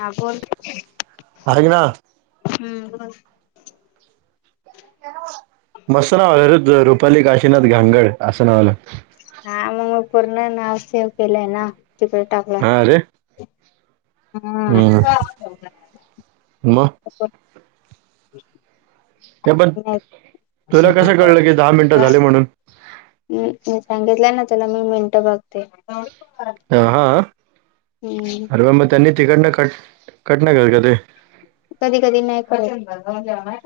हां बोल ऐक ना हम् मस्त नाव आहे रे रुपाली काशीनाथ घांगड असं नाव आलं हा मग मी पूर्ण नाव सेव केलंय ना तिकडे टाकलंय हम् म [unintelligible] हे बरं तुला कसं कळलं की दहा मिनटं झाले म्हणून म्हटल्या तुला मी मिनटं बघ अ हा हम्म अर म त्यांनी तिकडन कट कट नाही झाले का ते कधी कधी नाही [unintelligible]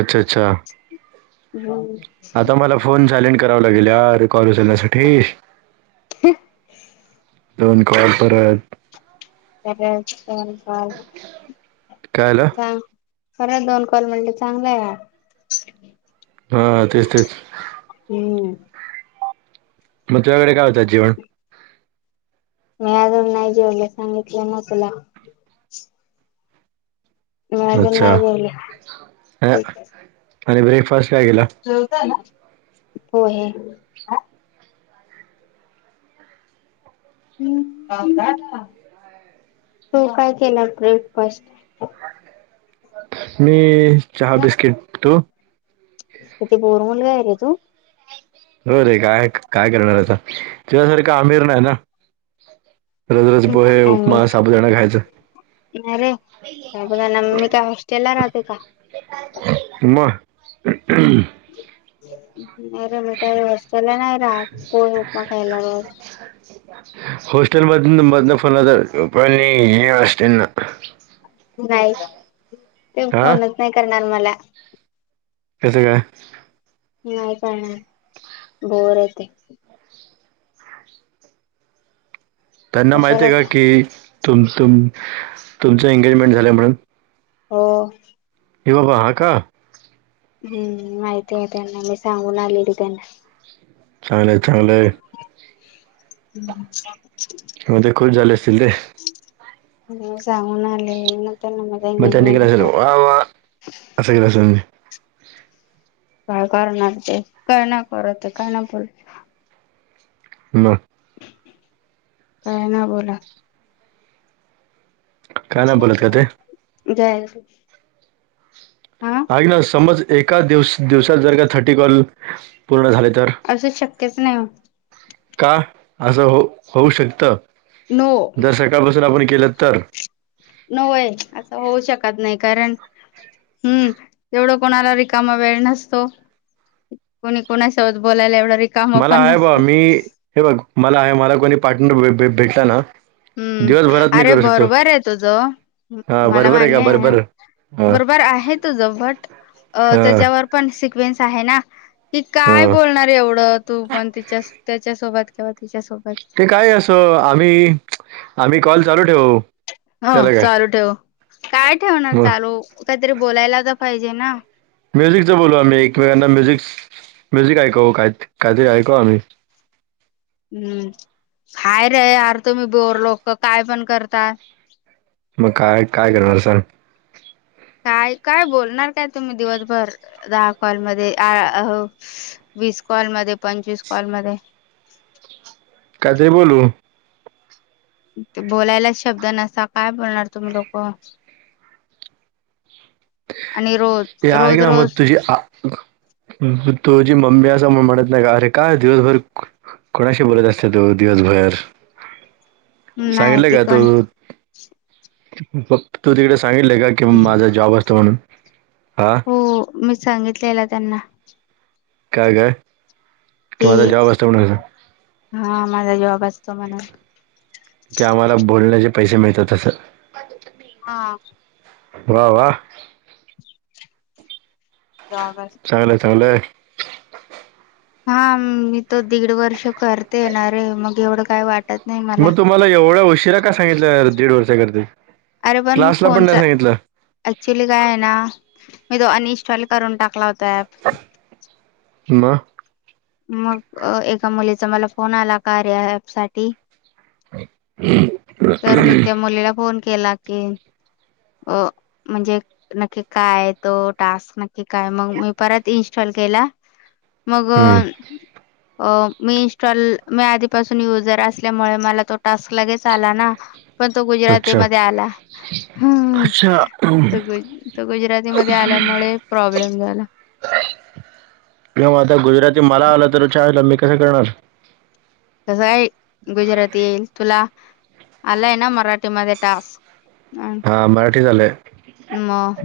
अच्छा अच्छा हम्म आता मला फोन सायलेंट करावा लागेल यार कॉल उचलण्यासाठी [unintelligible] दोन कॉल परत [inaudible] काय आलं खरं दोन कॉल म्हणले चांगला आहे यार हा तेच तेच हम्म मग तुझ्याकडे काय होतात जेवण मी अजून नाही जेवलं सांगितलं ना तुला मी अजून अच्छा नाही अ, ज [unintelligible] आणि ब्रेकफास्ट काय केला जेवताय ना हो हे हम्म तो काय केला ब्रेकफास्ट मी चहा बिस्किट तू तिथे बोर मुलगाय रे तू हो रे काय काय करणारता तुझ्यासारखं आमिर नाही ना रोज रोज पोहे उपमा साबुदाणा खायचा नाय रे मी काय हॉस्टेल ला राहते का? मग [unintelligible] नाहीरे मी का हॉस्टेलला नाही राहत पोहे उपमा खायला रोज ल मदन मदन फोन लावता पणी ये असतय ना नाही ते हा फोनच नाही करणार मला कस काय नाही काणार बोर येत त्यांना माहित कशाला आहे का फोन की तुमु तुमचं एंगेजमेंट झालं म्हणून हो हे बाबा हा का हम्म माहितीते त्यांना मी सांगून आलेली त्यांना चागलय चांगलंय हम हो ते खूष झाले असतील ते हो सांगून आले त्यांना माझा मग तेनी एंगेजमेंट केला असेल होणार वा वा असं केलं असल काय करणार ते काय नाही करते काय नाही बोल ना काय ना बोला काय नाही बोलत का ते झाल ऐक ना समज एका दि दिवसात जर का थर्टी कॉल पूर्ण झाले तर असं शक्यच नाही हो का असं हो होऊ शकत नो जर सकाळपासून आपण केलं तर नवय असं होऊ शकत नाही कारण हम्म एवढं कोणाला रिकामा वेळ नसतो कोणी कोणासोबत बोलायला एवढं मला आहे बा मी हे बघ मला आहे मला कोणी पार्टनर भेटला ना हम्म दिवसभरात मी अरे करू शकतो बरोबर आहे तुझं हां मला बरोबर का मान्य आहे बरोबर हां बरोबर आहे तुझ बट हां त्याच्यावर पण सिक्वेन्स आहे ना की काय हां बोलणार एवढं तू पण तिच्या त्याच्यासोबत किंवा तिच्यासोबत ते काय असं आम्ही आम्ही कॉल चालू ठेवू ह त्याला काय चालू ठेव काय ठेवणार मग चालू काहीतरी बोलायला तर पाहिजे ना म्युझिकच बोलू आम्ही एकमेकांना म्युझिक म्युझिक ऐक काय काहीतरी ऐकव आम्ही हम्म काय रे यार तुम्ही बोरलोक काय पण करता मग काय काय करणार सांग काय काय बोलणार काय तुम्ही दिवसभर दहा कॉल मधे वीस कॉल म पंचवीस कॉल मध्ये काहीतरी बोलू ते बोलायलाच शब्द नसता काय बोलणार तुम्ही लोक आणि ते रोज आहे रोज ना मग रोज तुझी तुझी मम्मी अस म्हणत नाही का अरे काय दिवसभर कोणाशी बोलत असते तु दिवसभर नाही सांगितलं का तिकण तू तू तिकडे सांगितलले का कि माझा जॉब असतो म्हणून हा हो मी सांगितलेला त्यांना का ग. कि हा माझा जॉब असतो म्हणून की आम्हाला बोलण्याचे पैसे मिळतात तसं. हा वा वा. [unintelligible] चांगलंय चांगलंय. हा मी त दीड वर्ष करते येणार रे मग एवढं काय वाटत नाही मला मग तुम्हाला एवढ्या उशिरा का सांगितल्या दीड वर्ष करते. अरे पण मी फोनचा ऍक्च्युली काय आहे ना मी तो अनइन्स्टॉल करून टाकला होता ऍप म मग एका मुलीचा मला फोन आला कार्या ॲप साठी [unintelligible] तर मी त्या मुलीला फोन केला की अ म्हणजे नक्की काय तो टास्क नक्की काय मग मी परत इनस्टॉल केला. [unintelligible] मग अ मी इन्स्टॉल मी आधीपासून युजर असल्यामुळे मला तो टास्क लगेच आला ना पण तो अच्छा गुजरातीमध्ये आला. हु अच्छा गुजरातीमध्ये आल्यामुळे प्रॉब्लेम झाला. न आता गुजराती मला आलं तर च आईला मी कसं करणार. कसं काय गुजराती येईल तुला आला आहे ना मराठी मध्ये टास्क अ हा मराठी झालंय मग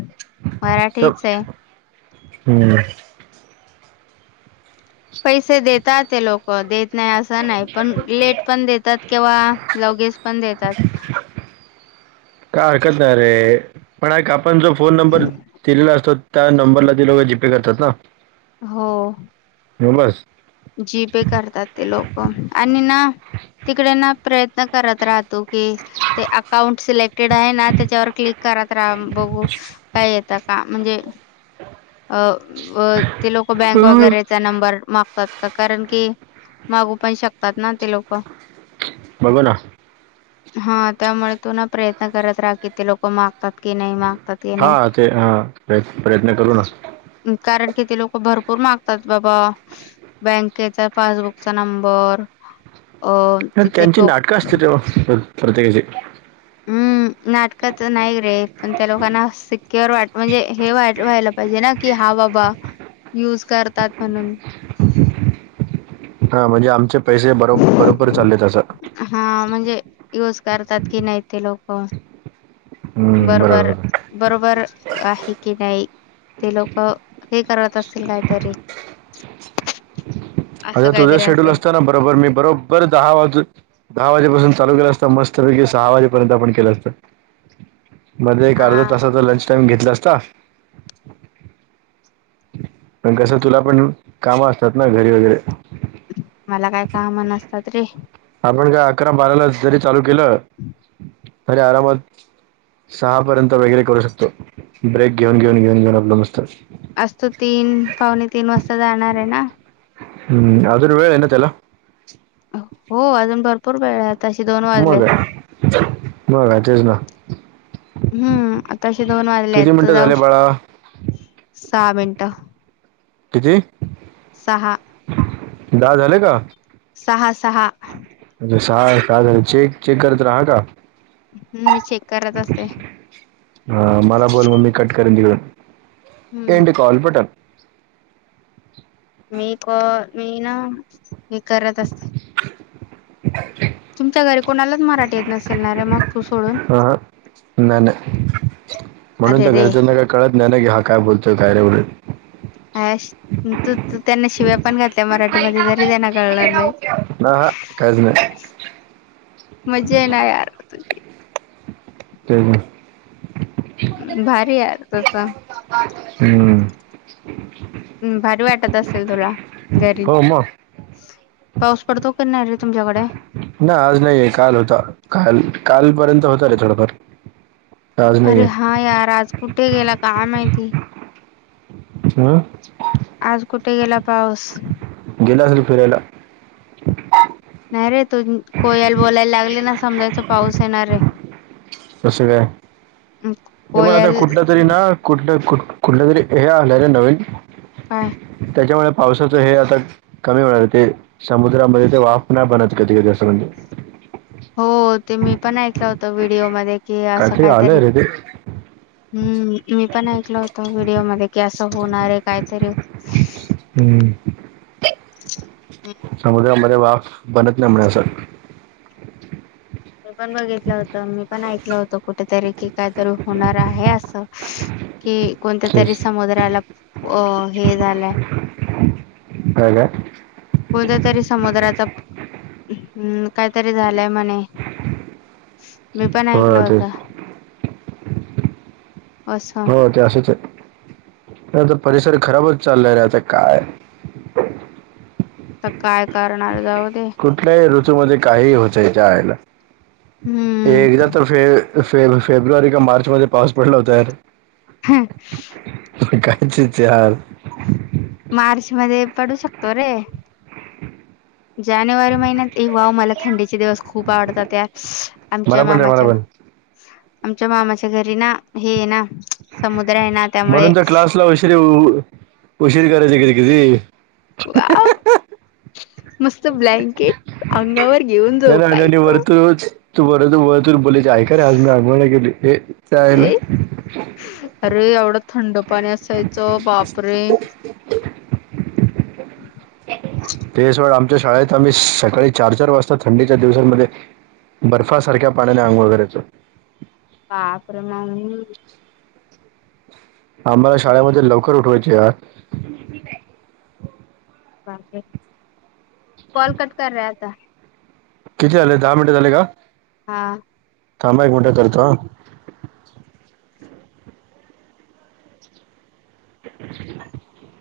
सब मराठीच आहे. हम्म. पैसे देतात ते लोक देत नाही असं नाही पण लेट पण देतात केव्हा लगे च पण देतात. [unintelligible] का हरकत नाही रे पण आपण जो फोन नंबर दिलेला असतो त्या नंबरला दिलं व जीपे करतात ना हो. मंग बस. जी पे करतात ते लोक आणि ना तिकडे ना प्रयत्न करत राहतो की ते अकाउंट सिलेक्टेड आहे ना त्याच्यावर क्लिक घात रा बघू काय येत का म्हणजे अ ते लोक बँक बस वगैरेचा नंबर मा का कारण की मागू पण शकतात ना ते लोक [unintelligible] हा त्यामुळे तू ना प्रयत्न करत राहा कि ते लोक मागतात की नाही माग हा ते हा प्रय प्रयत्न करू ना कारण किती लोक भरपूर मागतात बाबा बँकेचा पासबुकचा नंबर अ अ तिथे त्यांची टोक नाटकं असतील ते प्रत्येकाची हम् नाटकच नाही रे पण त्या लोकांना अस वाट म्हणजे हे व्हायला पाहिजे ना की हा बाबा युज करतात म्हणून... हा म्हणजे आमचे... पैसे बरो बरोबर चालेत अस... ही नाही ती लोक... बरोबर बरोबर आहे की नाही... ते लोक हे करत असतील काहीतरी... अ असं तुझ्या काहीतरी शेड्यूल असेल असत ना बरोबर मी बरोबर दहा वाजून... दहा वाजेपासून चालू केलं असत मस्तपैकी सहा वाजेपर्यंत आपण केलं असत.. मध्ये एक अर्धा हा तासाचा लंच टाइम घेतला असता. पण कसं तुला पण काम असतात ना घरी वगैरे... मला काय काम नसतात रे... आपण काय अकरा बाराला जरी चालू केलं तरी आरामात... सहापर्यंत वगैरे करू शकतो ब्रेक घेऊन घेऊन घेऊन घेऊन आपलं मस्त... आज तू तीन पावणे तीन वाजता जाणार आहे ना... हम्म अजून वेळ आहे ना तेला.. हो अजून भरपूर वेळ... तशी दोन म वाजलेत काय मग काय तेच ना... हम्म आता अशे दोन वाजले आहेत किती तर मिनिटं जाऊ झाले शक.. बाळा सहा मिनटं.... किती... दहा झाले का... सहा सहा... स चेक चेक करत रहा का... मी चेक करत असते अ मला बोल मग मी कट करन तिकडून.. हम्म एंड कॉल पट.. मी ब मी ना हे करत असते... [unintelligible] तुमच्या घरी कोणालाच मराठी येत नसेलणारे मग... तू सोडून ह न नाही नाही म्हणून अरे रे घरच्यांना का कळत नाही ना हाक... काय बोलतोय काय रे बोल.. तू त्यांना शिव्या पण घात... त्या मराठीमध्ये तरी त्यांना कळणार नाही... हा हा काहीच नाही मजा ना यार तुझी... ते... भारी या तस.... हम्म. हम् भारी वाटत असेल तुला घरी... हो मग पाऊस पडतो क नाही रे तुमच्याकडे... ना आज नाहीये काल होता काल कालपर्यंत होता रे थोडंफार... अरे हा यार आज कुठे गेला काय माहिती... हं... आज कुठे गेला पाऊस... गेला असल फिरायला... नाही रे तू कोयाल बोलायला लागले ना समजायच पाऊस येणार आहे... तसं काय तरी पण आता कोयल कुठलं तरी ना कुठलं कुठ... कुठल तरी हे आलंय नवीन.. बाय... त्याच्यामुळे पावसाचं हे आता कमी होणार ते समुद्रामध्ये ते वाफ नाही बनत कधी कधी अस म्हणजे... [inaudible] [unintelligible] हो ते मी पण ऐकलं होतं व्हिडिओ मध्ये कि असं आलंय काहीतरी... रे ते हम्म मी पण ऐकल होत व्हिडिओमध्ये कि असं होणार आहे काय तरी... हम्म. समुद्रामध्ये वाफ बनत नाही म्हणे असं मी पण बघितलं होत मी पण ऐकलं होत कुठेतरी कि काहीतरी होणार आहे असं. कि कोणत्या तरी तेच. समुद्राला अ हे झालंय होई काय कोणत्या तरी समुद्राच काहीतरी झालंय म्हणे मी पण ऐकल हो होत तेच हो ते असच आहे. नाही तर परिसर खराबच चालले रे आता काय आ काय कारणार जाऊन कुठल्याही ऋतूमध्येध्ये काही होतय त्यायाच्या आईला हम्म एकदा तर फे फेब्रुवारी का मार्च मध्ये पाऊस पडला होता यार [inaudible] कायचेच हार मार्च मध्ये पडू शकतो रे जानेवारी महिन्यात एक वाह मला थंडीचे दिवस खूप आवडतात त्या मला आमच्या पण रे मामाच्या [inaudible] आमच्या मामाच्या घरी ना हे आहे ना समुद्र आहे. ना त्यामुळे म्हणून तर क्लासला उशीरी उशीर करायची किधी कधी वाव [inaudible] मस्त ब्लँकेट अंगावर घेऊन नाही नाही झोपायचं वरतू तू बर तू बर बोलायचे आहे का रे आज मी आगमन केली हे का आहेला ए पाणी असायचं बापरे! ते सोड आमच्या शाळेत आम्ही सकाळी चार चार वाजता थंडीच्या दिवसांमध्ये बर्फासारख्या पाण्याने अंगोळ करायचं ह अप्रमा आम्हाला शाळेमध्ये लवकर उठवायचे यार बाक कॉल कट कर रे आता किती आले दहा मिनिटं झाले का हा थांबा एक मिंट करतो [inaudible]